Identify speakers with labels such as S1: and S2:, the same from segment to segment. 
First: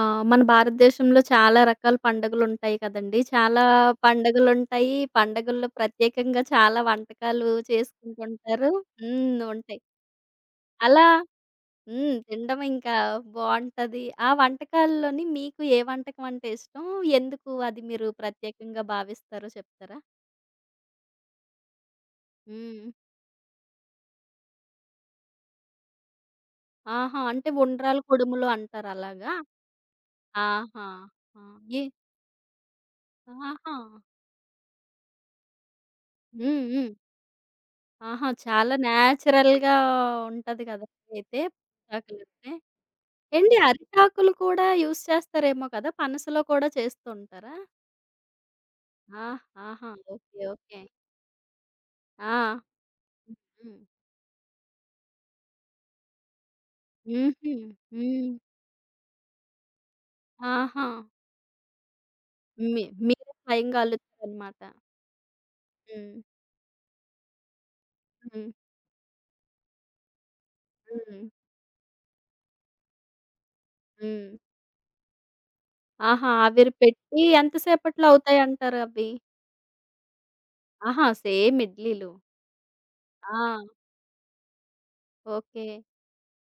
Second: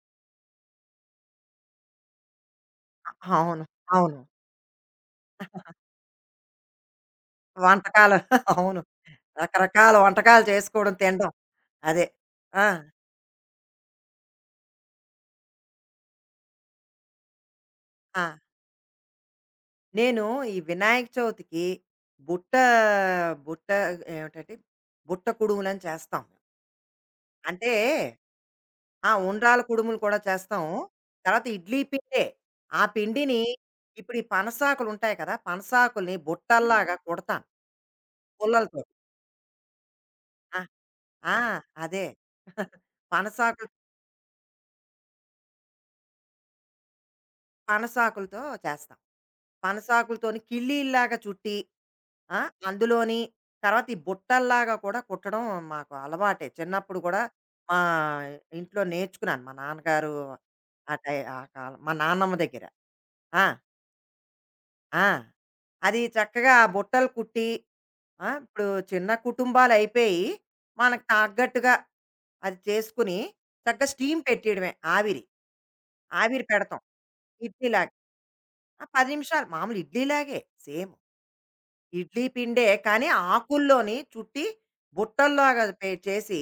S1: ఆ! మన భారతదేశంలో చాలా రకాల పండుగలుంటాయి కదండీ.
S2: అవును.
S1: చాలా
S2: అవును.
S1: పండుగలుంటాయి. పండుగల్లో ప్రత్యేకంగా చాలా వంటకాలు
S2: వంటకాలు
S1: చేసుకుంటుంటారు.
S2: అవును.
S1: హ్మ్. ఉంటాయి.
S2: రకరకాల వంటకాలు చేసుకోవడం,
S1: అలా
S2: తినడం. అదే.
S1: హ్మ్. తినడం
S2: ఆ!
S1: ఇంకా బావుంటది. ఆ వంటకాల్లోని మీకు ఏ వంటకం అంటే ఇష్టం? ఎందుకు అది మీరు
S2: ఆ!
S1: ప్రత్యేకంగా భావిస్తారో చెప్తారా?
S2: నేను ఈ వినాయక చవితికి బుట్ట
S1: హ్మ్.
S2: బుట్ట ఏమిటంటే, బుట్ట కుడుములని చేస్తాం.
S1: ఆహా! అంటే
S2: అంటే
S1: ఉండ్రాలు, కుడుములు అంటారు
S2: ఆ!
S1: అలాగా?
S2: ఉండ్రాల కుడుములు కూడా చేస్తాం.
S1: ఆహా! ఆ!
S2: తర్వాత ఇడ్లీ
S1: ఏ
S2: పిండే. ఆ పిండిని
S1: ఆహా!
S2: ఇప్పుడు ఈ పనసాకులుంటాయి కదా! పనసాకుల్ని
S1: హ్మ్. హ్మ్.
S2: బుట్టల్లాగా కుడతాను
S1: ఆహా! చాలా
S2: పుల్లలతోటి.
S1: నేచురల్‌గా
S2: ఆ!
S1: ఉంటది కదండీ
S2: ఆ!
S1: అయితే
S2: అదే.
S1: అరిటాకులంటే. ఏండి
S2: పనసాకులు
S1: అరిటాకులు కూడా యూజ్ చేస్తారేమో కదా! పనసలో కూడా చేస్తూ ఉంటారా?
S2: పనసాకులతో చేస్తాం.
S1: ఆ! ఆహా!
S2: పనసాకులతోని
S1: ఓకే. ఓకే.
S2: కిళ్ళీల్లాగా చుట్టి, ఆ!
S1: ఆ!
S2: అందులోని
S1: హ్మ్.
S2: తర్వాత ఈ బుట్టల్లాగా కూడా కుట్టడం మాకు అలవాటే. చిన్నప్పుడు కూడా
S1: హుహు.
S2: మా
S1: హ్మ్.
S2: ఇంట్లో నేర్చుకున్నాను. మా నాన్నగారు
S1: ఆహా!
S2: ఆ టై ఆ కాలం మా నాన్నమ్మ దగ్గర.
S1: మీరే
S2: ఆ!
S1: స్వయంగా అల్లుతారనమాట.
S2: ఆ! అది
S1: హ్మ్.
S2: చక్కగా ఆ బుట్టలు కుట్టి, ఆ!
S1: హ్మ్.
S2: ఇప్పుడు చిన్న కుటుంబాలయిపోయి, మనకు
S1: హ్మ్.
S2: తగ్గట్టుగా అది చేసుకుని, చక్కగా స్టీమ్
S1: హ్మ్.
S2: పెట్టేయడమే ఆవిరి.
S1: ఆహా!
S2: ఆవిరి
S1: ఆవిరి
S2: పెడతాం.
S1: పెట్టి
S2: ఇడ్లీలాగా.
S1: ఎంతసేపట్లో
S2: ఆ! 10
S1: అవుతాయంటారవి?
S2: నిమిషాలు మామూలు ఇడ్లీలాగే సేమ్.
S1: ఆహా! సేమ్ ఇడ్లీలు.
S2: ఇడ్లీ పిండే కానీ
S1: ఆ!
S2: ఆకుల్లోని చుట్టి బుట్టల్లాగా
S1: ఓకే.
S2: పే చేసి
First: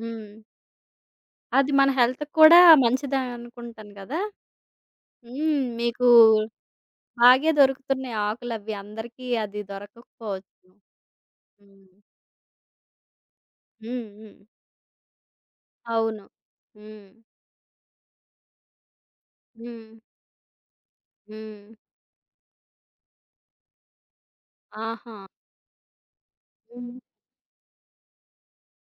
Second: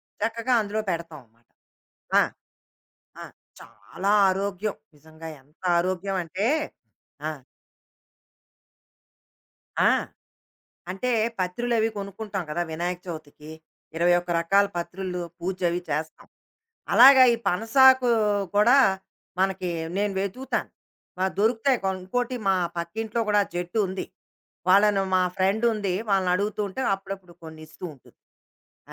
S1: హ్మ్.
S2: చక్కగా అందులో పెడతాం అన్నమాట.
S1: అది మన
S2: ఆ!
S1: హెల్త్‌కి కూడా మంచిదే
S2: ఆ!
S1: అనుకుంటాను
S2: చాలా
S1: కదా!
S2: ఆరోగ్యం. నిజంగా
S1: హ్మ్.
S2: ఎంత
S1: మీకు
S2: ఆరోగ్యం అంటే ఆ!
S1: బాగే దొరుకుతున్నాయి ఆకులవి. అందరికీ అది
S2: ఆ!
S1: దొరకకపోవచ్చు.
S2: అంటే పత్రులవి
S1: హ్మ్.
S2: కొనుక్కుంటాం కదా! వినాయక చవితికి.
S1: హ్మ్.
S2: 21
S1: హ్మ్.
S2: రకాల పత్రులు పూజ అవి
S1: అవును.
S2: చేస్తాం.
S1: హ్మ్.
S2: అలాగా ఈ పనసాకు కూడా మనకి
S1: హ్మ్.
S2: నేను వెతుకుతాను. మా
S1: హ్మ్.
S2: దొరుకుతాయి. ఇంకోటి మా పక్కింట్లో కూడా చెట్టు ఉంది. వాళ్ళను
S1: ఆహా!
S2: మా ఫ్రెండ్ ఉంది. వాళ్ళని అడుగుతూ ఉంటే
S1: హ్మ్.
S2: అప్పుడప్పుడు కొన్ని ఇస్తూ ఉంటుంది.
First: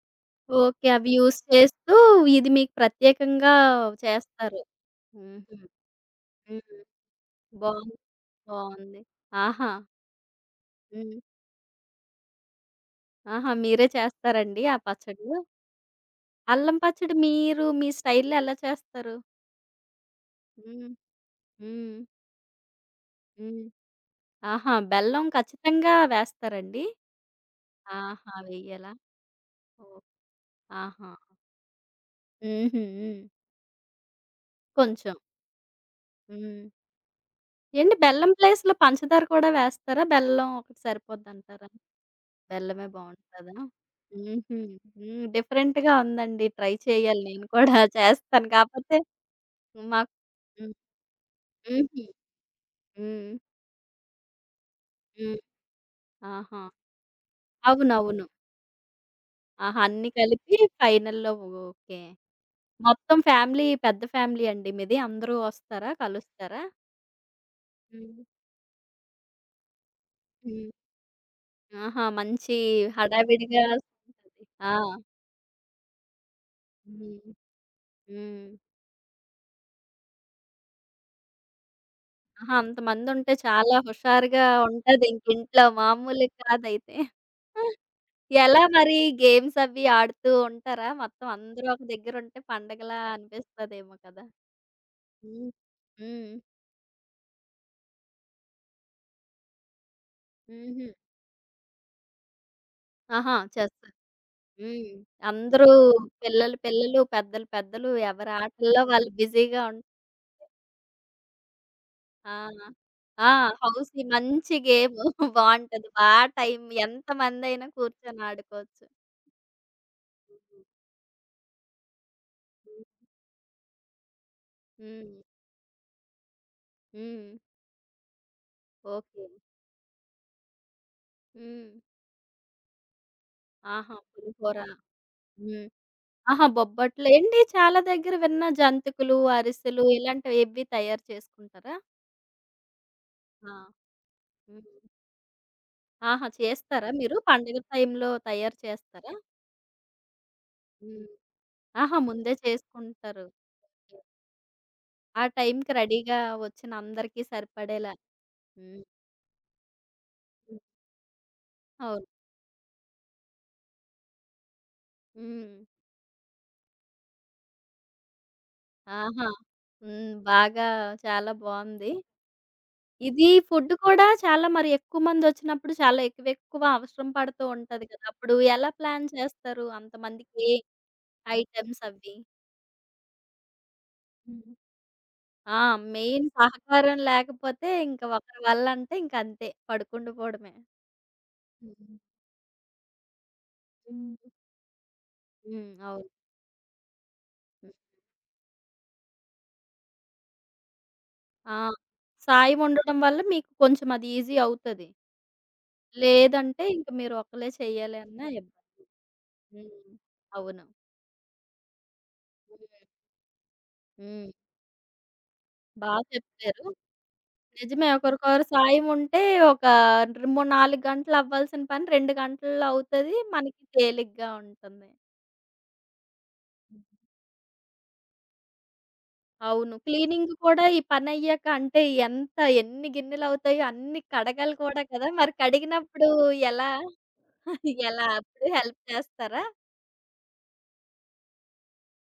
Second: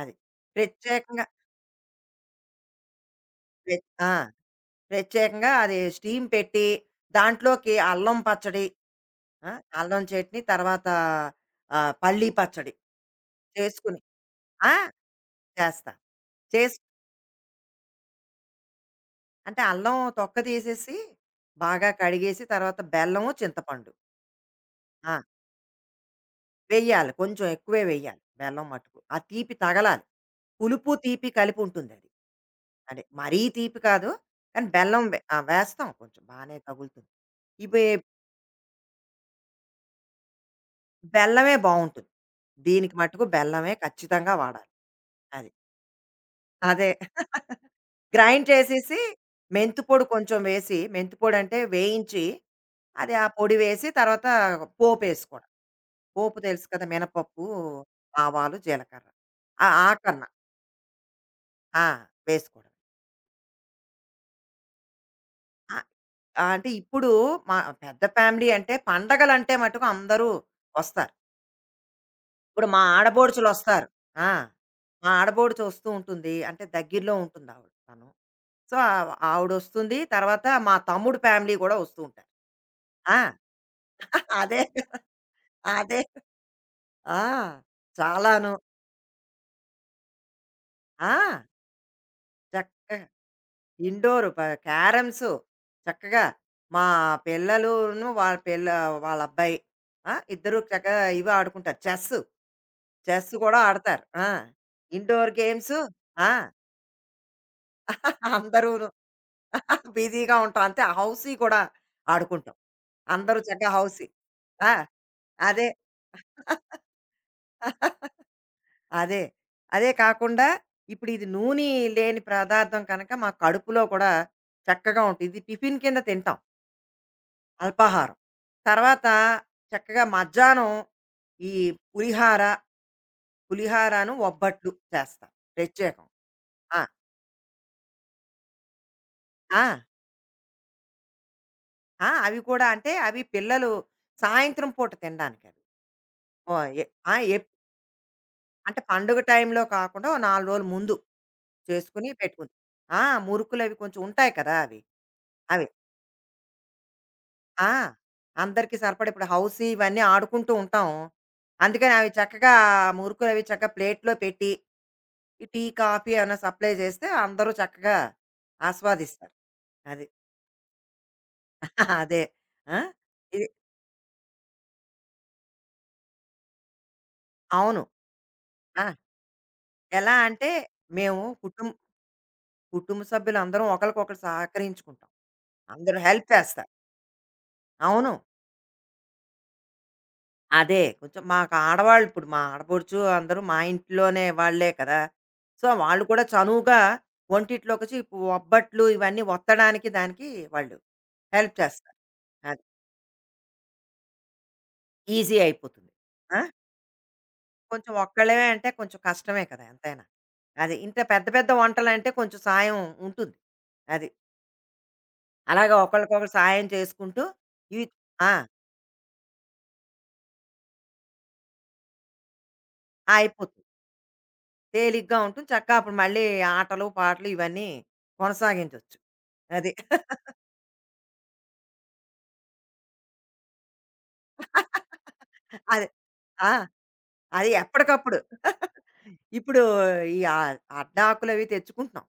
S2: అది.
S1: ఓకే. అవి
S2: ప్రత్యేకంగా
S1: యూజ్ చేస్తూ ఇది మీకు ప్రత్యేకంగా
S2: ప్ర ఆ!
S1: చేస్తారు.
S2: ప్రత్యేకంగా
S1: హుహు.
S2: అది స్టీమ్ పెట్టి
S1: హ్మ్.
S2: దాంట్లోకి
S1: బావుంది.
S2: అల్లం పచ్చడి,
S1: బావుంది.
S2: ఆ!
S1: ఆహా!
S2: అల్లం చట్నీ తర్వాత
S1: హ్మ్.
S2: పల్లి పచ్చడి
S1: ఆహా! మీరే
S2: చేసుకుని
S1: చేస్తారండి
S2: ఆ!
S1: ఆ పచ్చడ్లు?
S2: చేస్తా.
S1: అల్లం
S2: చేసి
S1: పచ్చడి మీరు మీ స్టైల్‌లో ఎలా చేస్తారు?
S2: అంటే అల్లం తొక్క
S1: హ్మ్.
S2: తీసేసి బాగా
S1: హ్మ్.
S2: కడిగేసి తర్వాత బెల్లము,
S1: హ్మ్.
S2: చింతపండు.
S1: ఆహా!
S2: ఆ!
S1: బెల్లం ఖచ్చితంగా వేస్తారండి?
S2: వెయ్యాలి. కొంచెం ఎక్కువే వెయ్యాలి.
S1: ఆహా!
S2: బెల్లం
S1: వెయ్యాలా?
S2: మటుకు. ఆ తీపి తగలాలి.
S1: ఓహ్!
S2: పులుపు,
S1: ఆహా!
S2: తీపి కలిపి ఉంటుందది.
S1: హుహు.
S2: అదే.
S1: హ్మ్.
S2: మరీ తీపి కాదు. కానీ బెల్లం
S1: కొంచెం.
S2: వె ఆ! వేస్తాం కొంచెం. బానే
S1: హ్మ్.
S2: తగులుతుంది. ఇవి
S1: ఏండి బెల్లం ప్లేస్‌లో పంచదార కూడా వేస్తారా? బెల్లం ఒకటి
S2: బెల్లమే
S1: సరిపోద్దంటారా?
S2: బావుంటుంది.
S1: బెల్లమే
S2: దీనికి మట్టుకు
S1: బావుంటదా?
S2: బెల్లమే ఖచ్చితంగా
S1: హుహు.
S2: వాడాలి.
S1: హ్మ్.
S2: అది.
S1: డిఫరెంట్‌గా ఉందండి. ట్రై
S2: అదే.
S1: చేయాలి నేను కూడా
S2: గ్రైండ్
S1: చేస్తాను. కాపోతే
S2: చేసేసి మెంతి పొడి
S1: మాకు
S2: కొంచెం
S1: హ్మ్.
S2: వేసి, మెంతి పొడి అంటే
S1: హుహు.
S2: వేయించి, అది ఆ
S1: హ్మ్.
S2: పొడి వేసి తర్వాత
S1: హ్మ్.
S2: పోపేసుకోవడం. పోపు
S1: ఆహా!
S2: తెలుసు కదా! మినపప్పు,
S1: అవునవును.
S2: ఆవాలు, జీలకర్ర. ఆ!
S1: ఆహా! అన్నీ
S2: ఆకన్నా.
S1: కలిపి ఫైనల్‌లో
S2: ఆ!
S1: ఓకే.
S2: వేసుకోవడమే.
S1: మొత్తం ఫ్యామిలీ పెద్ద ఫ్యామిలీ అండి మీది? అందరూ
S2: ఆ!
S1: వస్తారా?
S2: ఆహ్,
S1: కలుస్తారా?
S2: అంటే ఇప్పుడు మా పెద్ద
S1: హ్మ్.
S2: ఫ్యామిలీ అంటే పండగలంటే మటుకు అందరూ
S1: హ్మ్.
S2: వస్తారు.
S1: ఆహా! మంచి
S2: ఇప్పుడు మా
S1: హడావిడిగా
S2: ఆడబోడుచులొస్తారు.
S1: ఉంటది.
S2: ఆ!
S1: ఆ!
S2: మా ఆడబోడుచు వస్తూ ఉంటుంది. అంటే దగ్గరలో
S1: హ్మ్.
S2: ఉంటుంది ఆవిడ తను.
S1: హ్మ్.
S2: సో, ఆవిడొస్తుంది. తర్వాత మా తమ్ముడు ఫ్యామిలీ గూడా వస్తూ ఉంటారు.
S1: ఆహా!
S2: ఆ!
S1: అంతమందుంటే చాలా హుషారుగా
S2: అదే కదా!
S1: ఉంటది ఇంక ఇంట్లో
S2: అదే.
S1: మామూలుగా కాదైతే.
S2: ఆ! చాలాను.
S1: ఎలా మరి గేమ్స్ అవి ఆడుతూ ఉంటారా? మొత్తం
S2: ఆ!
S1: అందరూ ఒక దగ్గరుంటే
S2: చక్కగా
S1: పండగలా అనిపిస్తదేమో కదా!
S2: ఇండోర్ ప క్యారమ్స్
S1: హ్మ్.
S2: చక్కగా
S1: హ్మ్.
S2: మా పిల్లలును వాళ్ళ అబ్బాయి ఆ, ఇద్దరు
S1: హుహు.
S2: చక్కగా ఇవి ఆడుకుంటారు చెస్ చెస్
S1: ఆహా!
S2: కూడా
S1: చెస్
S2: ఆడతారు ఆ
S1: హ్మ్.
S2: ఇండోర్
S1: అందరూ
S2: గేమ్స్ ఆ
S1: పిల్లలు పిల్లలు, పెద్దలు పెద్దలు ఎవరి ఆటల్లో
S2: అందరూను
S1: వాళ్ళు బిజీగా ఉం
S2: బిజీగా ఉంటాం అంతే హౌసీ కూడా
S1: ఆ!
S2: ఆడుకుంటాం
S1: ఆ!
S2: అందరూ చక్కగా
S1: హౌసీ
S2: హౌసీ
S1: మంచి
S2: ఆ
S1: గేము
S2: అదే
S1: బావుంటది. బా టైం ఎంతమందైనా కూర్చొని ఆడుకోవచ్చు.
S2: అదే అదే కాకుండా ఇప్పుడు ఇది నూనె లేని పదార్థం కనుక మా కడుపులో కూడా చక్కగా
S1: హ్మ్.
S2: ఉంటుంది ఇది టిఫిన్ కింద తింటాం
S1: హ్మ్.
S2: అల్పాహారం. తర్వాత
S1: ఓకే.
S2: చక్కగా మధ్యాహ్నం ఈ
S1: హ్మ్.
S2: పులిహార,
S1: ఆహా!
S2: పులిహారను,
S1: పులిహోర.
S2: ఒబ్బట్లు చేస్తాం
S1: హ్మ్.
S2: ప్రత్యేకం.
S1: ఆహా!
S2: ఆ!
S1: బొబ్బట్లు ఏంటి చాలా దగ్గర విన్నా జంతికలు,
S2: ఆ!
S1: అరిసెలు ఇలాంటివి ఇవి తయారు చేసుకుంటారా?
S2: ఆ! అవి కూడా అంటే అవి
S1: ఆ!
S2: పిల్లలు
S1: హ్మ్.
S2: సాయంత్రం పూట తినడానికవి.
S1: ఆహా!
S2: ఓహ్! ఎ
S1: చేస్తారా
S2: ఆ!
S1: మీరు? పండుగ టైంలో తయారు
S2: అంటే
S1: చేస్తారా?
S2: పండుగ టైంలో కాకుండా ఓ 4 రోజుల ముందు
S1: హ్మ్. ఆహా!
S2: చేసుకొని
S1: ముందే
S2: పెట్టుకుని ఆ!
S1: చేసుకుంటారు.
S2: మురుకులవి కొంచెం ఉంటాయి కదా! అవి.
S1: ఆ
S2: అవి.
S1: టైంకి రెడీగా వచ్చిన అందరికీ
S2: ఆ!
S1: సరిపడేలా.
S2: అందరికీ
S1: హ్మ్.
S2: సరిపడా ఇప్పుడు హౌసీ ఇవన్నీ ఆడుకుంటూ
S1: హ్మ్.
S2: ఉంటాం. అందుకని
S1: అవును.
S2: అవి చక్కగా మురుకులవి చక్కగా ప్లేట్‌లో పెట్టి ఈ
S1: హ్మ్.
S2: టీ, కాఫీ ఏమైనా సప్లై చేస్తే అందరూ చక్కగా
S1: ఆహా!
S2: ఆస్వాదిస్తారు. అది.
S1: హ్మ్. బాగా చాలా బావుంది.
S2: అదే. ఆ!
S1: ఇది
S2: ఇది
S1: ఫుడ్ కూడా చాలా మరి ఎక్కువ మందొచ్చినప్పుడు చాలా ఎక్కువెక్కువ అవసరం పడుతూ
S2: అవును.
S1: ఉంటది కదా! అప్పుడు ఎలా
S2: ఆ!
S1: ప్లాన్ చేస్తారు?
S2: ఎలా
S1: అంతమందికి
S2: అంటే
S1: ఏ
S2: మేము
S1: ఐటెమ్స్ అవి?
S2: కుటుంబ సభ్యులందరం ఒకళ్ళకొకళ్ళు
S1: హ్మ్.
S2: సహకరించుకుంటాం.
S1: ఆ!
S2: అందరూ
S1: మెయిన్
S2: హెల్ప్ చేస్తారు.
S1: సహకారం లేకపోతే ఇంక
S2: అవును.
S1: ఒకరి వల్ల అంటే ఇంక అంతే పడుకుండిపోవడమే.
S2: అదే. కొంచెం మాకు
S1: హ్మ్.
S2: ఆడవాళ్ళు ఇప్పుడు మా ఆడపడుచు అందరూ మా ఇంట్లోనే
S1: హ్మ్.
S2: వాళ్ళే కదా! సో,
S1: హ్మ్.
S2: వాళ్ళు
S1: అవును.
S2: కూడా చనువుగా వంటిట్లోకొచ్చి ఒబ్బట్లు ఇవన్నీ ఒత్తడానికి దానికి వాళ్ళు హెల్ప్
S1: ఆ!
S2: చేస్తారు.
S1: సాయం
S2: అది.
S1: ఉండడం వల్ల మీకు కొంచెం అది ఈజీ అవుతది.
S2: ఈజీ అయిపోతుంది. ఆ!
S1: లేదంటే ఇంక మీరు ఒక్కళ్ళే
S2: కొంచెం
S1: చెయ్యాలి అన్న
S2: ఒక్కళ్ళమే అంటే
S1: ఇబ్బంది.
S2: కొంచెం కష్టమే కదా
S1: హ్మ్.
S2: ఎంతైనా.
S1: అవును.
S2: అది ఇంత పెద్ద పెద్ద వంటలంటే కొంచెం సాయం ఉంటుంది. అది.
S1: హ్మ్.
S2: అలాగా
S1: బా
S2: ఒకళ్ళకొకళ్ళు సాయం
S1: చెప్పారు.
S2: చేసుకుంటూ ఇవి
S1: నిజమే
S2: ఆ!
S1: ఒకరికొకరు సాయం ఉంటే ఒక ర్ మూ 4 గంటలు అవ్వాల్సిన పని 2 గంటల్లో అవుతది.
S2: ఆ,
S1: మనకి
S2: అయిపోతుంది.
S1: తేలిగ్గా ఉంటుంది.
S2: తేలిగ్గా ఉంటుంది. చక్కగా అప్పుడు మళ్ళీ ఆటలు, పాటలు ఇవన్నీ కొనసాగించొచ్చు. అది.
S1: అవును. క్లీనింగ్ కూడా ఈ పనయ్యాక అంటే ఎంత ఎన్ని గిన్నెలవుతాయో అన్ని కడగాలి కూడా కదా! మరి
S2: అది.
S1: కడిగినప్పుడు
S2: ఆ!
S1: ఎలా?
S2: అది
S1: ఎలా
S2: ఎప్పటికప్పుడు.
S1: అప్పుడు హెల్ప్ చేస్తారా?
S2: ఇప్పుడు ఈ అడ్డాకులవి తెచ్చుకుంటున్నాం.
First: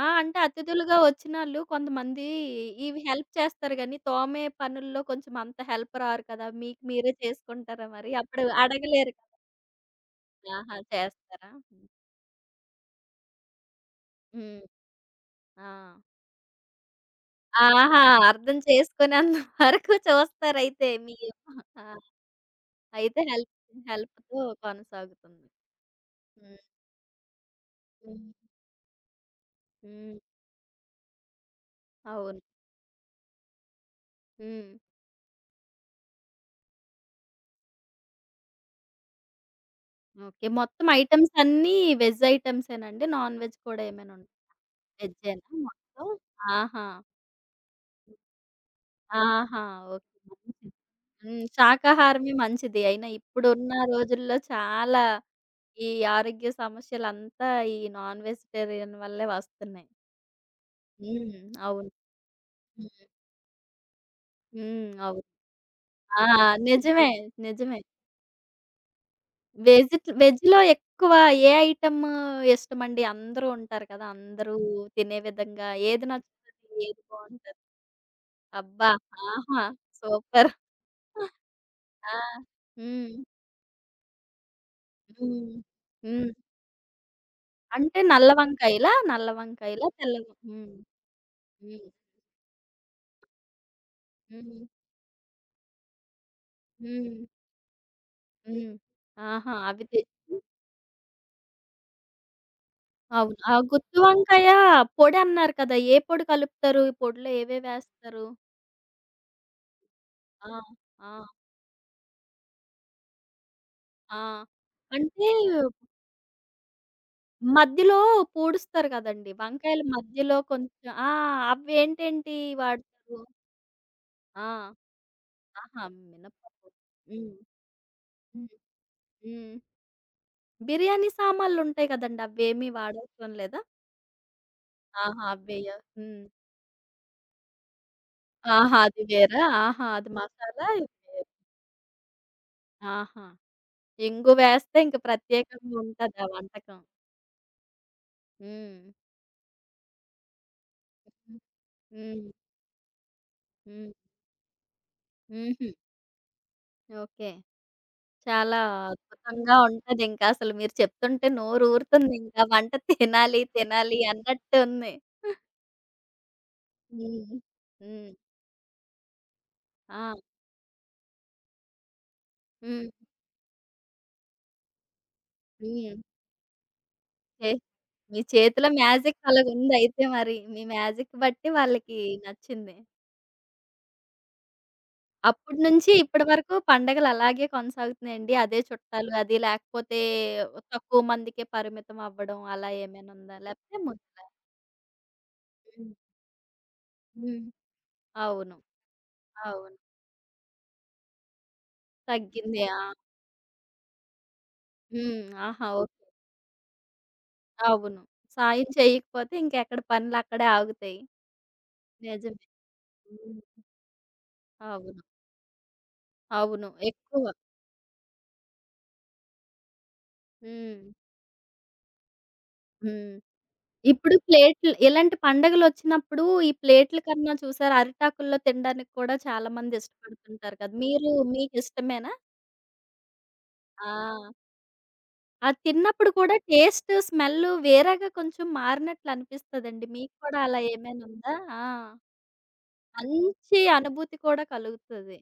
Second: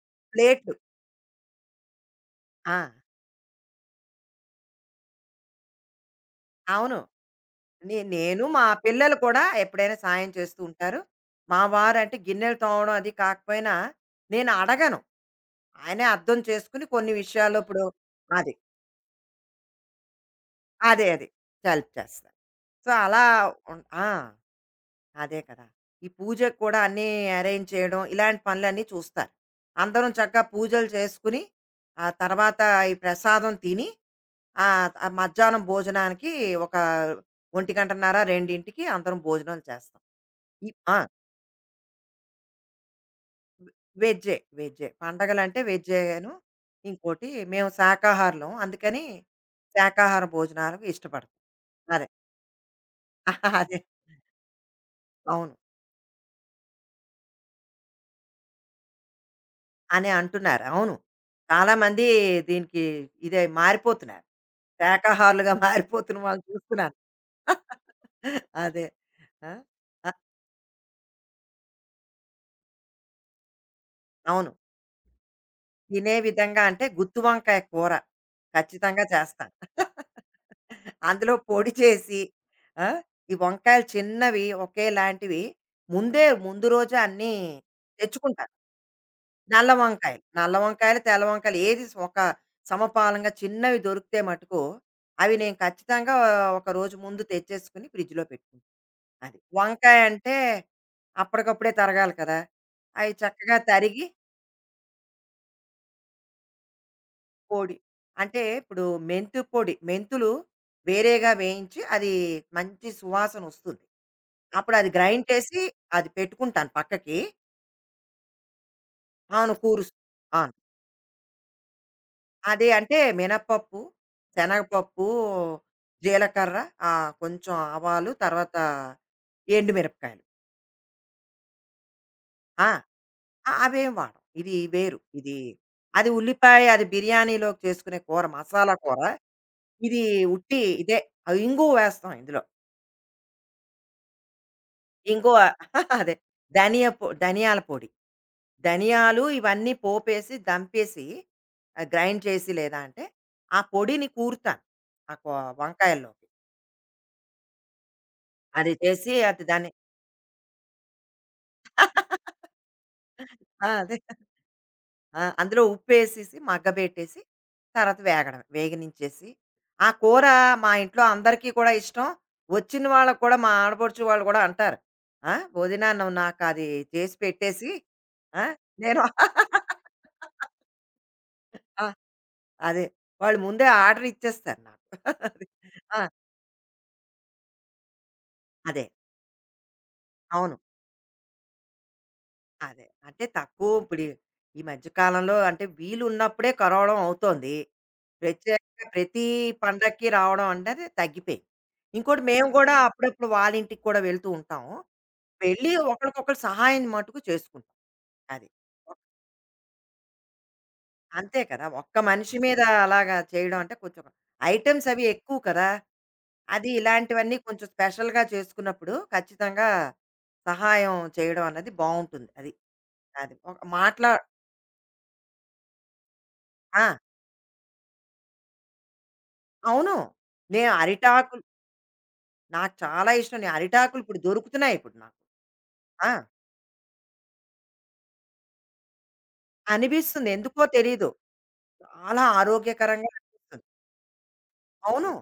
S1: ఆ! అంటే
S2: ప్లేట్లు.
S1: అతిథులుగా వచ్చినోళ్ళు కొంతమంది
S2: ఆ!
S1: ఇవి హెల్ప్ చేస్తారు గానీ, తోమే పనుల్లో కొంచెం అంత హెల్ప్ రారు కదా! మీకు
S2: అవును.
S1: మీరే చేసుకుంటారా మరి?
S2: నేను
S1: అప్పుడు
S2: మా
S1: అడగలేరు
S2: పిల్లలు
S1: కదా!
S2: కూడా ఎప్పుడైనా సాయం చేస్తూ
S1: ఆహా!
S2: ఉంటారు.
S1: చేస్తారా?
S2: మా వారంటే గిన్నెలు తోమడం అది కాకపోయినా నేను
S1: హ్మ్.
S2: అడగను.
S1: ఆ!
S2: ఆయనే అర్థం చేసుకొని కొన్ని విషయాల్లో ఇప్పుడు
S1: ఆహా!
S2: అది.
S1: అర్థం చేసుకునేంత వరకు చూస్తారయితే
S2: అదే
S1: మీ
S2: అదే.
S1: ఆ!
S2: హెల్ప్ చేస్తారు. సో,
S1: అయితే
S2: అలా
S1: హెల్ప్
S2: ఉన్ ఆ!
S1: హెల్ప్‌తో
S2: అదే
S1: కొనసాగుతుంది.
S2: కదా! ఈ పూజకు
S1: హ్మ్.
S2: కూడా అన్నీ అరేంజ్ చేయడం
S1: హ్మ్.
S2: ఇలాంటి పనులన్నీ చూస్తారు. అందరం
S1: హ్మ్.
S2: చక్కగా పూజలు చేసుకుని, ఆ
S1: అవును.
S2: తర్వాత ఈ ప్రసాదం తిని
S1: హ్మ్.
S2: ఆ మధ్యాహ్నం భోజనానికి ఒక 1:30, 2కి అందరం భోజనాలు చేస్తాం.
S1: ఓకే.
S2: ఈ
S1: మొత్తం
S2: ఆ!
S1: ఐటెమ్స్ అన్నీ వెజ్ ఐటెమ్సేనండి? నాన్ వెజ్ కూడా ఏమైనా ఉం
S2: వెజ్జే. వెజ్జే.
S1: వెజ్జేనా
S2: పండగలంటే
S1: మొత్తం?
S2: వెజ్జేను.
S1: ఆహా!
S2: ఇంకోటి మేము శాకాహారులం. అందుకని
S1: ఆహా! ఓకే.
S2: శాకాహార
S1: మంచిది.
S2: భోజనాలకు ఇష్టపడతాం.
S1: హ్మ్.
S2: అదే.
S1: శాకాహారమే మంచిది. అయినా
S2: ఆహా,
S1: ఇప్పుడున్న
S2: అదే.
S1: రోజుల్లో చాలా
S2: అవును.
S1: ఈ ఆరోగ్య సమస్యలంతా ఈ నాన్ వెజిటేరియన్ వల్లే వస్తున్నాయి.
S2: అని అంటున్నారు. అవును.
S1: హ్మ్. అవును.
S2: చాలామంది దీనికి
S1: హ్మ్.
S2: ఇదే మారిపోతున్నారు.
S1: హ్మ్. అవును.
S2: శాకాహారులుగా మారిపోతున్న
S1: ఆ!
S2: వాళ్ళని చూస్తున్నాను.
S1: నిజమే. నిజమే.
S2: అదే. ఆ!
S1: వెజిట్
S2: ఆ!
S1: వెజ్‌లో ఎక్కువ ఏ ఐటెమ్ ఇష్టమండి? అందరూ ఉంటారు కదా!
S2: అవును.
S1: అందరూ తినే విధంగా ఏది
S2: తినే విధంగా
S1: నచ్చుతది?
S2: అంటే
S1: ఏది
S2: గుత్తి వంకాయ
S1: బావుంటది?
S2: కూర
S1: అబ్బా!
S2: ఖచ్చితంగా చేస్తాను.
S1: ఆహా! సూపర్.
S2: అందులో పొడి
S1: ఆ!
S2: చేసి ఆ,
S1: హ్మ్.
S2: ఈ వంకాయలు చిన్నవి ఒకేలాంటివి
S1: హ్మ్. హ్మ్.
S2: ముందు రోజు అన్నీ
S1: అంటే నల్ల
S2: తెచ్చుకుంటాను.
S1: వంకాయలా? తెల్ల వం
S2: నల్ల
S1: హ్మ్.
S2: వంకాయలు, తెల్ల వంకాయలు ఏది
S1: హ్మ్.
S2: ఒక సమపాలంగా చిన్నవి దొరికితే మటుకు
S1: హ్మ్.
S2: అవి నేను ఖచ్చితంగా ఒక రోజు
S1: హ్మ్.
S2: ముందు తెచ్చేసుకుని ఫ్రిడ్జ్‌లో పెట్టుకుంటాను.
S1: హ్మ్.
S2: అది.
S1: ఆహా! అవి
S2: వంకాయ
S1: తెచ్చి
S2: అంటే అప్పటికప్పుడే తరగాలి కదా! అవి
S1: అవును. ఆ
S2: చక్కగా
S1: గుత్తి
S2: తరిగి
S1: వంకాయ పొడి అన్నారు కదా! ఏ పొడి కలుపుతారు? ఈ పొడిలో ఏవేవి
S2: పొడి.
S1: వేస్తారు?
S2: అంటే ఇప్పుడు మెంతు పొడి, మెంతులు
S1: ఆ! ఆ!
S2: వేరేగా వేయించి అది మంచి సువాసన వస్తుంది.
S1: ఆ!
S2: అప్పుడు అది గ్రైండ్
S1: అంటే
S2: చేసి అది పెట్టుకుంటాను పక్కకి.
S1: మధ్యలో పూడుస్తారు కదండీ!
S2: అవును.
S1: వంకాయల
S2: కూరుస్
S1: మధ్యలో
S2: అవును.
S1: కొంచెం ఆ! అవేంటేంటి
S2: అదే అంటే
S1: వాడతారు?
S2: మినపప్పు,
S1: ఆ!
S2: శనగపప్పు,
S1: ఆహా!
S2: జీలకర్ర,
S1: మినపప్పు. హ్మ్.
S2: కొంచెం ఆవాలు,
S1: హ్మ్.
S2: తర్వాత
S1: హ్మ్.
S2: ఎండుమిరపకాయలు.
S1: బిర్యానీ సామాన్లుంటాయి కదండీ!
S2: ఆ!
S1: అవేమీ వాడవసరం
S2: ఆ!
S1: లేదా?
S2: అవేం వాడం. ఇది వేరు.
S1: ఆహా!
S2: ఇది
S1: అవ్వేయా?
S2: అది
S1: హ్మ్.
S2: ఉల్లిపాయ అది బిర్యానీలోకి చేసుకునే కూర మసాలా
S1: ఆహా!
S2: కూర.
S1: అది వేరా? ఆహా!
S2: ఇది
S1: అది
S2: ఉట్టి
S1: మసాలా ఇది
S2: ఇదే
S1: వేరు.
S2: ఇంగువ వేస్తాం ఇందులో.
S1: ఆహా! ఇంగు వేస్తే ఇంక
S2: ఇంకో
S1: ప్రత్యేకంగా
S2: అదే.
S1: ఉంటది ఆ వంటకం.
S2: ధనియాల పొడి.
S1: హ్మ్.
S2: ధనియాలు ఇవన్నీ పోపేసి, దంపేసి
S1: హ్మ్.
S2: గ్రైండ్
S1: హ్మ్.
S2: చేసి లేదా అంటే, ఆ
S1: హ్మ్.
S2: పొడిని కూరుతాను. ఆ కొ
S1: హుహు.
S2: వంకాయల్లోకి.
S1: ఓకే. చాలా
S2: అది చేసి అది
S1: అద్భుతంగా
S2: దాన్ని
S1: ఉంటదింక. అసలు మీరు చెప్తుంటే నోరూరుతుంది ఇంకా వంట తినాలి,
S2: ఆ! అదే.
S1: తినాలి అన్నట్టు ఉంది.
S2: ఆ! అందులో ఉప్పేసేసి, మగ్గబెట్టేసి,
S1: హ్మ్.
S2: తర్వాత
S1: హ్మ్.
S2: వేగడమే. వేగనించేసి, ఆ
S1: ఆ!
S2: కూర మా ఇంట్లో అందరికీ కూడా ఇష్టం. వచ్చిన
S1: హ్మ్.
S2: వాళ్ళకి కూడా మా ఆడపడుచు వాళ్ళు కూడా అంటారు. "ఆ! వదినా
S1: హ్మ్.
S2: నువ్వు నాకది చేసి
S1: చే
S2: పెట్టేసి"
S1: మీ
S2: ఆ!
S1: చేతిలో
S2: నేను
S1: మ్యాజిక్ అలాగుందయితే మరి. మీ మ్యాజిక్ బట్టి
S2: ఆ!
S1: వాళ్ళకి నచ్చింది.
S2: అదే. వాళ్ళు ముందే ఆర్డర్ ఇచ్చేస్తారు నాకు. అది.
S1: అప్పటి నుంచి
S2: ఆ!
S1: ఇప్పటి వరకు పండగలు అలాగే కొనసాగుతున్నాయండి. అదే
S2: అదే.
S1: చుట్టాలు అది లేకపోతే
S2: అవును.
S1: తక్కువ మందికే పరిమితం అవ్వడం అలా
S2: అదే.
S1: ఏమైనా
S2: అంటే
S1: ఉందా?
S2: తక్కువ
S1: లేకపోతే
S2: ఇప్పుడు ఈ
S1: ముందులా?
S2: ఈ మధ్య కాలంలో అంటే
S1: హ్మ్.
S2: వీలున్నప్పుడే కలవడం
S1: హ్మ్.
S2: అవుతోంది.
S1: అవును.
S2: ప్రత్యేకంగా ప్రతి
S1: అవును.
S2: పండక్కి రావడం అనేది తగ్గిపోయింది. ఇంకోటి మేము
S1: తగ్గింది.
S2: కూడా
S1: ఆ!
S2: అప్పుడప్పుడు వాళ్ళ ఇంటికి కూడా వెళ్తూ ఉంటాం.
S1: హ్మ్. ఆహా!
S2: వెళ్ళి
S1: ఓకే.
S2: ఒకళ్ళకొకళ్ళు సహాయం మటుకు చేసుకుంటాం.
S1: అవును.
S2: అది.
S1: సాయం చేయకపోతే ఇంకెక్కడ పనులక్కడే ఆగుతాయి.
S2: అంతే కదా! ఒక్క మనిషి
S1: నిజమే.
S2: మీద అలాగా చేయడం
S1: హ్మ్.
S2: అంటే కొంచెం ఐటెమ్స్
S1: అవును.
S2: అవి ఎక్కువ కదా!
S1: అవును.
S2: అది
S1: ఎక్కువ.
S2: ఇలాంటివన్నీ కొంచెం స్పెషల్‌గా చేసుకున్నప్పుడు ఖచ్చితంగా
S1: హ్మ్.
S2: సహాయం చేయడం అన్నది బావుంటుంది. అది.
S1: హ్మ్.
S2: అది. ఒక మాట్లా
S1: ఇప్పుడు ప్లేట్లు ఇలాంటి పండగలొచ్చినప్పుడు ఈ
S2: ఆ!
S1: ప్లేట్ల కన్నా చూసారా అరిటాకుల్లో తినడానికి కూడా చాలా మంది
S2: అవును.
S1: ఇష్టపడుతుంటారు
S2: నేను
S1: కదా! మీరు
S2: అరిటాకులు
S1: మీకిష్టమేనా?
S2: నాకు చాలా ఇష్టం. నేను అరిటాకులు ఇప్పుడు
S1: ఆ!
S2: దొరుకుతున్నాయి ఇప్పుడు నాకు.
S1: అది
S2: ఆ!
S1: తిన్నప్పుడు కూడా టేస్ట్, స్మెల్ వేరేగా కొంచెం మారినట్లు అనిపిస్తదండి. మీకు
S2: అనిపిస్తుంది.
S1: కూడా అలా
S2: ఎందుకో
S1: ఏమైనా
S2: తెలీదు.
S1: ఉందా? ఆ!
S2: చాలా ఆరోగ్యకరంగా
S1: మంచి
S2: అనిపిస్తుంది.
S1: అనుభూతి కూడా
S2: అవును.
S1: కలుగుతది.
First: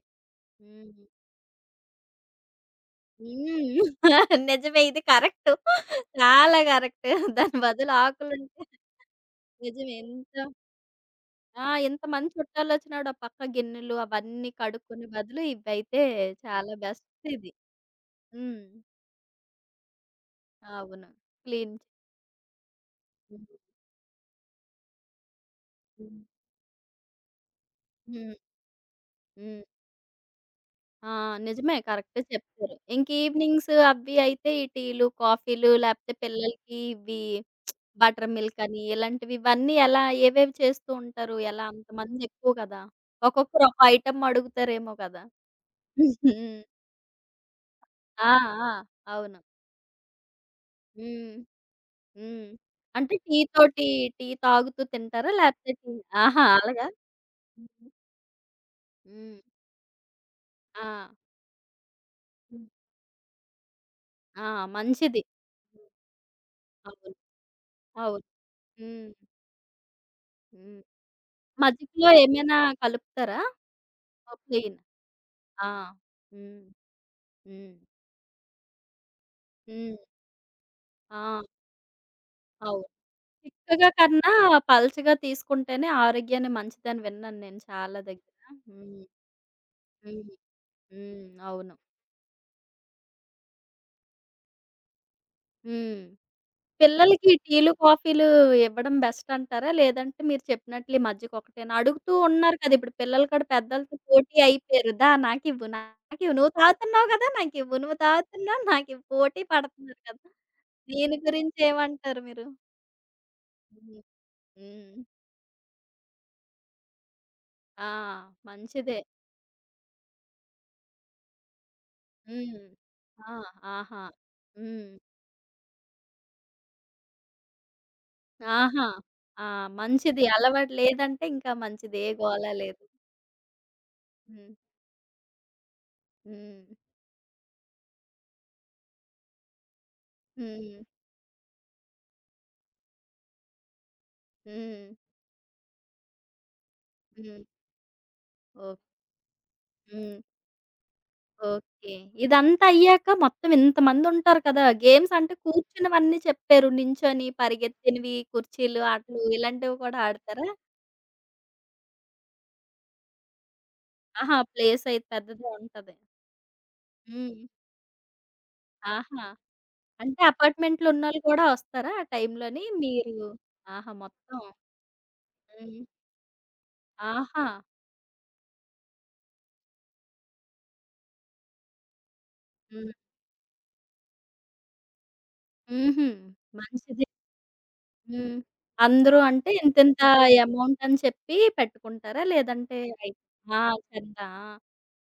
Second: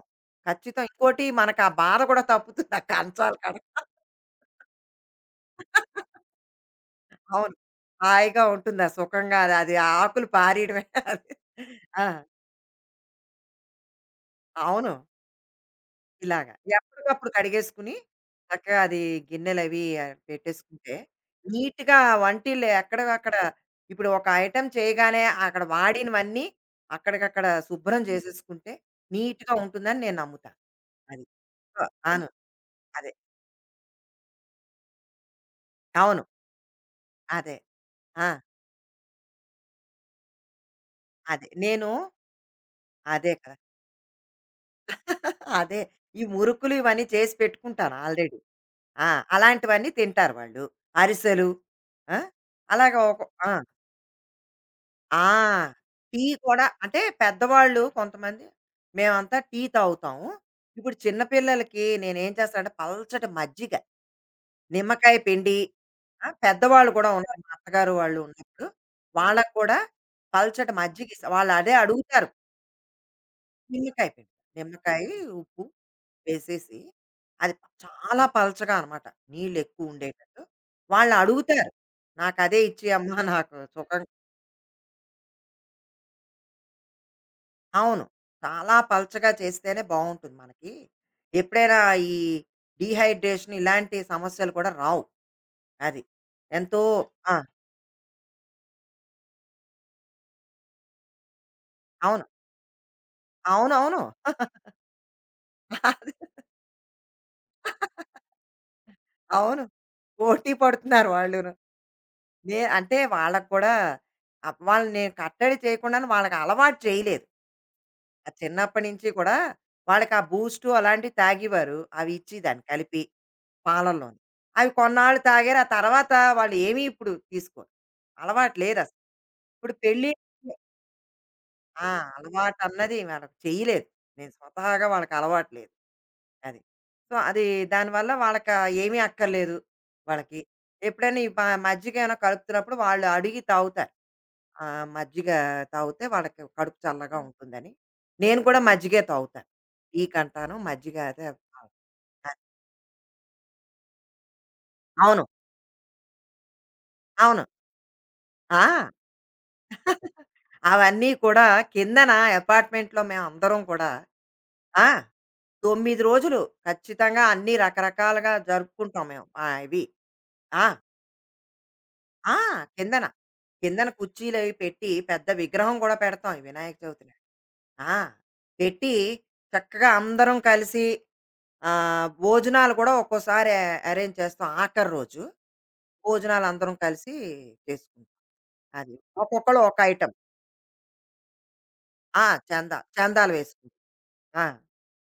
S2: ఖచ్చితం.
S1: హ్మ్.
S2: ఇంకోటి మనకు ఆ బాధ కూడా తప్పుతుంది ఆ కంచాలు కడ
S1: హ్మ్. నిజమే ఇది కరెక్టు. చాలా కరెక్ట్.
S2: అవును.
S1: దాని బదులు
S2: హాయిగా
S1: ఆకులుంటే
S2: ఉంటుంది. ఆ సుఖంగా అది. అది ఆ
S1: నిజమే
S2: ఆకులు
S1: ఎంత
S2: పారేయడమే అది.
S1: ఆ!
S2: ఆ!
S1: ఇంత మంది చుట్టాలొచ్చినప్పుడు ఆ పక్క గిన్నెలు అవన్నీ
S2: అవును.
S1: కడుక్కునే బదులు ఇవైతే
S2: ఇలాగ.
S1: చాలా బెస్ట్
S2: ఎప్పటికప్పుడు
S1: ఇది.
S2: కడిగేసుకుని
S1: హ్మ్.
S2: చక్కగా అది గిన్నెలవి పెట్టేసుకుంటే
S1: అవును. క్లీన్
S2: నీట్‌గా వంటిల్లు ఎక్కడివక్కడ ఇప్పుడు ఒక ఐటెమ్ చేయగానే అక్కడ
S1: హ్మ్.
S2: వాడినవన్నీ అక్కడికక్కడ శుభ్రం
S1: హ్మ్.
S2: చేసేసుకుంటే నీట్‌గా
S1: హ్మ్.
S2: ఉంటుందని నేను నమ్ముతాను.
S1: ఆ!
S2: అది.
S1: నిజమే
S2: సో
S1: కరెక్టే
S2: అవును.
S1: చెప్పారు. ఇంక
S2: అదే.
S1: ఈవినింగ్స్ అవి అయితే ఈ టీలు, కాఫీలు లేపోతే
S2: అవును.
S1: పిల్లలకి ఇవి
S2: అదే. ఆ!
S1: బటర్ మిల్క్ అని ఇలాంటివి ఇవన్నీ ఎలా ఏవేవి చేస్తూ ఉంటారు?
S2: అదే.
S1: ఎలా
S2: నేను
S1: అంతమంది ఎక్కువ కదా!
S2: అదే కదా!
S1: ఒక్కొక్కరు ఒక ఐటెమ్ అడుగుతారేమో కదా!
S2: అదే. ఈ
S1: హ్మ్.
S2: మురుకులు ఇవన్నీ చేసి పెట్టుకుంటాను
S1: ఆ!
S2: ఆల్రెడీ.
S1: ఆ!
S2: ఆ!
S1: అవును.
S2: అలాంటివన్నీ తింటారు వాళ్ళు.
S1: హ్మ్.
S2: అరిసెలు. ఆ!
S1: హ్మ్.
S2: అలాగా
S1: అంటే
S2: ఒక
S1: టీ
S2: ఆ!
S1: తోటి టీ తాగుతూ
S2: ఆ!
S1: తింటారా? లేకపోతే టీ
S2: టీ
S1: ఆహా!
S2: కూడా
S1: అలాగా?
S2: అంటే పెద్దవాళ్ళు
S1: హుహు.
S2: కొంతమంది మేమంతా
S1: హ్మ్.
S2: టీ తాగుతాము.
S1: ఆ!
S2: ఇప్పుడు చిన్న పిల్లలకి నేనేం
S1: హ్మ్.
S2: చేస్తానంటే పల్చటి మజ్జిగ,
S1: ఆ!
S2: నిమ్మకాయ
S1: మంచిది.
S2: పిండి
S1: హ్మ్.
S2: ఆ! పెద్దవాళ్ళు కూడా
S1: అవును.
S2: ఉన్నారు. మా అత్తగారు వాళ్ళు
S1: అవును.
S2: ఉన్నప్పుడు
S1: హ్మ్.
S2: వాళ్ళకి కూడా పల్చటి
S1: హ్మ్.
S2: మజ్జిగ ఇస్తా. వాళ్ళు అదే
S1: మజ్జిగలో
S2: అడుగుతారు.
S1: ఏమైనా కలుపుతారా?
S2: నిమ్మకాయ పిండి,
S1: ఓ ప్లెయిన్.
S2: నిమ్మకాయ, ఉప్పు
S1: ఆ! హ్మ్.
S2: వేసేసి అది
S1: హ్మ్.
S2: చాలా పల్చగా అనమాట. నీళ్ళు ఎక్కువ
S1: హ్మ్.
S2: ఉండేటట్టు. వాళ్ళు
S1: ఆ!
S2: అడుగుతారు. "నాకదే
S1: అవును.
S2: ఇచ్చేయమ్మా నాకు
S1: చిక్కగా
S2: సుఖంగా"
S1: కన్నా పలచగా తీసుకుంటేనే ఆరోగ్యానికి మంచిదని విన్నాను నేను చాలా
S2: అవును.
S1: దగ్గర.
S2: చాలా
S1: హ్మ్.
S2: పలచగా చేస్తేనే
S1: హ్మ్.
S2: బావుంటుంది మనకి.
S1: హ్మ్. అవును.
S2: ఎప్పుడైనా ఈ డీహైడ్రేషన్ ఇలాంటి సమస్యలు కూడా రావు.
S1: హ్మ్.
S2: అది. ఎంతో
S1: పిల్లలకి
S2: ఆ!
S1: టీలు, కాఫీలు ఇవ్వడం బెస్ట్ అంటారా? లేదంటే మీరు చెప్పినట్లు ఈ మధ్యకొకటేనా? అడుగుతూ
S2: అవును.
S1: ఉన్నారు కదా! ఇప్పుడు పిల్లలు కూడా పెద్దలతో
S2: అవునవును.
S1: పోటీ అయిపోయారు. "దా నాకివ్వు,
S2: అది.
S1: నాకివ్వు. నువ్వు తాగుతున్నావు కదా! నాకివ్వు. నువ్వు తాగుతున్నావు నాకివ్వు." పోటీ
S2: అవును.
S1: పడుతున్నారు కదా!
S2: పోటీ పడుతున్నారు
S1: దీని
S2: వాళ్ళును.
S1: గురించి ఏమంటారు మీరు?
S2: నే అంటే వాళ్ళకి కూడా
S1: హ్మ్.
S2: వాళ్ళని
S1: హ్మ్.
S2: నేను కట్టడి చేయకుండానే వాళ్ళకి అలవాటు చేయలేదు.
S1: ఆ!
S2: ఆ చిన్నప్పటి
S1: మంచిదే.
S2: నుంచి కూడా వాళ్ళకి ఆ బూస్టు అలాంటివి తాగేవారు. అవి
S1: హ్మ్.
S2: ఇచ్చేదాన్ని కలిపి.
S1: ఆ! ఆహా!
S2: పాలల్లోని. అవి
S1: హ్మ్.
S2: కొన్నాళ్ళు తాగారు. ఆ తర్వాత వాళ్ళు ఏమీ ఇప్పుడు తీసుకోరు. అలవాటు లేదు
S1: ఆహా!
S2: అసలు.
S1: ఆ!
S2: ఇప్పుడు పెళ్లి
S1: మంచిది. అలవాటు లేదంటే ఇంకా
S2: ఆ!
S1: మంచిది. ఏ గోల లేదు.
S2: అలవాటన్నది వాళ్ళకి చెయ్యలేదు. నేను
S1: హ్మ్.
S2: స్వతహాగా వాళ్ళకి అలవాటు లేదు. అది.
S1: హ్మ్.
S2: సో, అది దానివల్ల వాళ్ళకి ఏమీ అక్కర్లేదు వాళ్ళకి.
S1: హ్మ్.
S2: ఎప్పుడైనా ఈ ప మజ్జిగ ఏమైనా కలుపుతున్నప్పుడు వాళ్ళు అడిగి తాగుతారు. ఆ
S1: హ్మ్.
S2: మజ్జిగ తాగితే వాళ్ళకి కడుపు చల్లగా
S1: హ్మ్.
S2: ఉంటుందని. నేను కూడా
S1: ఓకే.
S2: మజ్జిగే తాగుతాను. టీ
S1: హ్మ్.
S2: కంటాను మజ్జిగ అదే.
S1: ఓకే. ఇదంతా అయ్యాక మొత్తం ఇంతమందుంటారు కదా! గేమ్స్
S2: అవును.
S1: అంటే కూర్చున్నవన్నీ చెప్పారు. నించొని
S2: అవును.
S1: పరిగెత్తినవి, కుర్చీలు
S2: ఆ!
S1: ఆటలు ఇలాంటివి కూడా ఆడతారా?
S2: అవన్నీ కూడా కిందన అపార్ట్మెంట్‌లో మేమందరం కూడా
S1: ఆహా!
S2: ఆ!
S1: ప్లేసయితే పెద్దదే ఉంటది.
S2: 9 రోజులు ఖచ్చితంగా
S1: హ్మ్.
S2: అన్ని రకరకాలుగా జరుపుకుంటాం
S1: ఆహా!
S2: మేము. ఆ! ఇవి.
S1: అంటే
S2: ఆ!
S1: అపార్ట్‌మెంట్‌లో ఉన్నోళ్ళు కూడా వస్తారా ఆ
S2: ఆ!
S1: టైంలోని?
S2: కిందన.
S1: మీరు
S2: కిందన
S1: ఆహా! మొత్తం
S2: కుర్చీలవి పెట్టి పెద్ద విగ్రహం
S1: హ్మ్.
S2: కూడా పెడతాం ఈ వినాయక చవితి నాడు.
S1: ఆహా!
S2: ఆ! పెట్టి చక్కగా అందరం కలిసి భోజనాలు
S1: హ్మ్.
S2: కూడా ఒక్కోసారి అరేంజ్ చేస్తాం ఆఖరి రోజు.
S1: హుహు.
S2: భోజనాలు అందరం
S1: మంచిది.
S2: కలిసి చేసుకుంటాం.
S1: హ్మ్.
S2: అది.
S1: అందరూ అంటే
S2: ఒక్కొక్కళ్ళు ఒక
S1: ఇంతింత
S2: ఐటెమ్.
S1: అమౌంటని చెప్పి పెట్టుకుంటారా?
S2: ఆ! చందా.
S1: లేదంటే అయి
S2: చందాలు
S1: ఆ!
S2: వేసుకుంటాం.
S1: చందా.
S2: ఆ!
S1: ఆ!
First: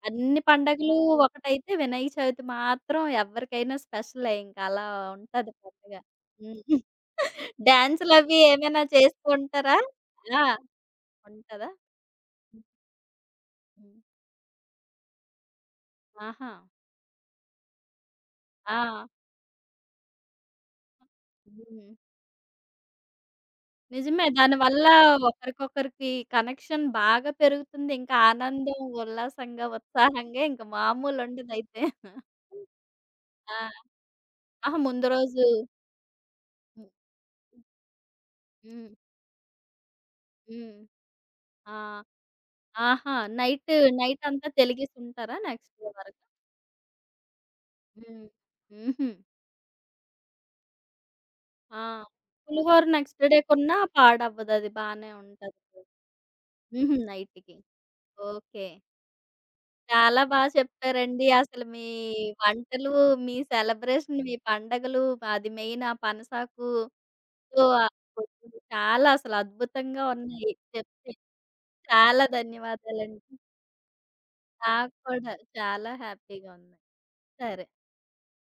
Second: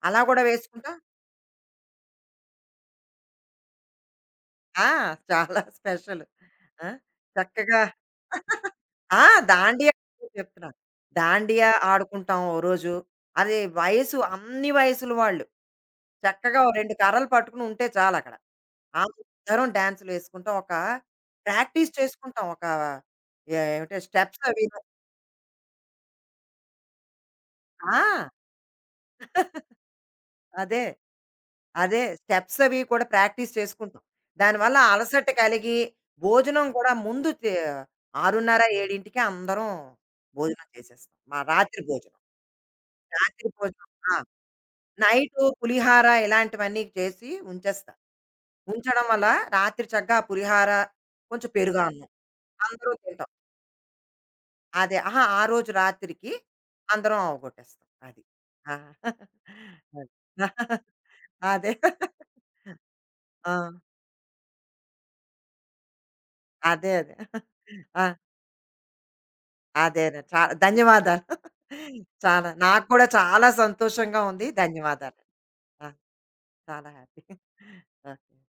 S2: అలా
S1: అన్ని
S2: కూడా
S1: పండగలు
S2: వేసుకుంటాం.
S1: ఒకటైతే వినాయక చవితి మాత్రం ఎవరికైనా స్పెషలే. ఇంక అలా
S2: ఆ!
S1: ఉంటది
S2: చాలా
S1: పండగ.
S2: స్పెషలు.
S1: హ్మ్.
S2: ఆ! చక్కగా
S1: డాన్సులవి ఏమైనా
S2: ఆ!
S1: చేస్తూ ఉంటారా?
S2: దాండియా అదే
S1: ఆ!
S2: చెప్తున్నా. దాండియా
S1: ఉంటదా?
S2: ఆడుకుంటాం ఓ రోజు. అది
S1: హ్మ్.
S2: వయసు అన్ని వయసుల వాళ్ళు.
S1: ఆహా!
S2: చక్కగా ఓ 2 కర్రలు పట్టుకొని ఉంటే చాలక్కడ.
S1: ఆ!
S2: అందరం డాన్సులేసుకుంటాం. ఒక
S1: హ్మ్.
S2: ప్రాక్టీస్ చేసుకుంటాం. ఒక ఏమిటి
S1: నిజమే.
S2: స్టెప్స్ అవిను.
S1: దానివల్ల ఒకరికొకరికి కనెక్షన్ బాగా పెరుగుతుంది.
S2: ఆ!
S1: ఇంకా ఆనందం, ఉల్లాసంగా, ఉత్సాహంగా ఇంక
S2: అదే.
S1: మామూలుండదయితే.
S2: అదే స్టెప్స్ అవి కూడా ప్రాక్టీస్
S1: ఆ!
S2: చేసుకుంటాం. దానివల్ల
S1: ఆహా! ముందు
S2: అలసట
S1: రోజు
S2: కలిగి, భోజనం
S1: హ్మ్.
S2: కూడా ముందు 6:30,
S1: హ్మ్.
S2: 7కే అందరం భోజనం
S1: హ్మ్.
S2: చేసేస్తాం. మా
S1: ఆ!
S2: రాత్రి భోజనం.
S1: ఆహా!
S2: రాత్రి
S1: నైట్
S2: భోజనం ఆ!
S1: నైటంతా తెలిగేసుంటారా
S2: నైటు
S1: నెక్స్ట్ డే
S2: పులిహార
S1: వరకు?
S2: ఇలాంటివన్నీ చేసి ఉంచేస్తా.
S1: హ్మ్.
S2: ఉంచడం
S1: హుహు.
S2: వల్ల రాత్రి చక్కగా ఆ పులిహార, కొంచెం
S1: ఆ!
S2: పెరుగన్నం
S1: పులిహోర
S2: అందరూ
S1: నెక్స్ట్
S2: తింటాం.
S1: డే కొన్నా పాడవ్వదది
S2: అదే.
S1: బానే
S2: అహా! ఆ
S1: ఉంటది.
S2: రోజు రాత్రికి
S1: హుహు.
S2: అందరం
S1: నైట్‌కి.
S2: అవగొట్టేస్తాం. అది.
S1: ఓకే.
S2: ఆ! అది.
S1: చాలా బా చెప్పారండి. అసలు
S2: అదే.
S1: మీ వంటలు, మీ
S2: ఆ!
S1: సెలబ్రేషన్, మీ పండగలు అది మెయిన్ ఆ
S2: అదే. అదే.
S1: పనసాకుతో ఆ
S2: ఆ!
S1: పొద్దులు చాలా అసలు అద్భుతంగా
S2: అదేలే.
S1: ఉన్నాయి చెప్తే.
S2: ధన్యవాదాలు.
S1: చాలా
S2: చాలా నాకు కూడా
S1: ధన్యవాదాలండి.
S2: చాలా సంతోషంగా ఉంది.
S1: నాకు
S2: ధన్యవాదాలు.
S1: కూడా
S2: ఆ!
S1: చాలా హ్యాపీగా ఉంది.
S2: చాలా హ్యాపీ.
S1: సరే.
S2: ఓకే.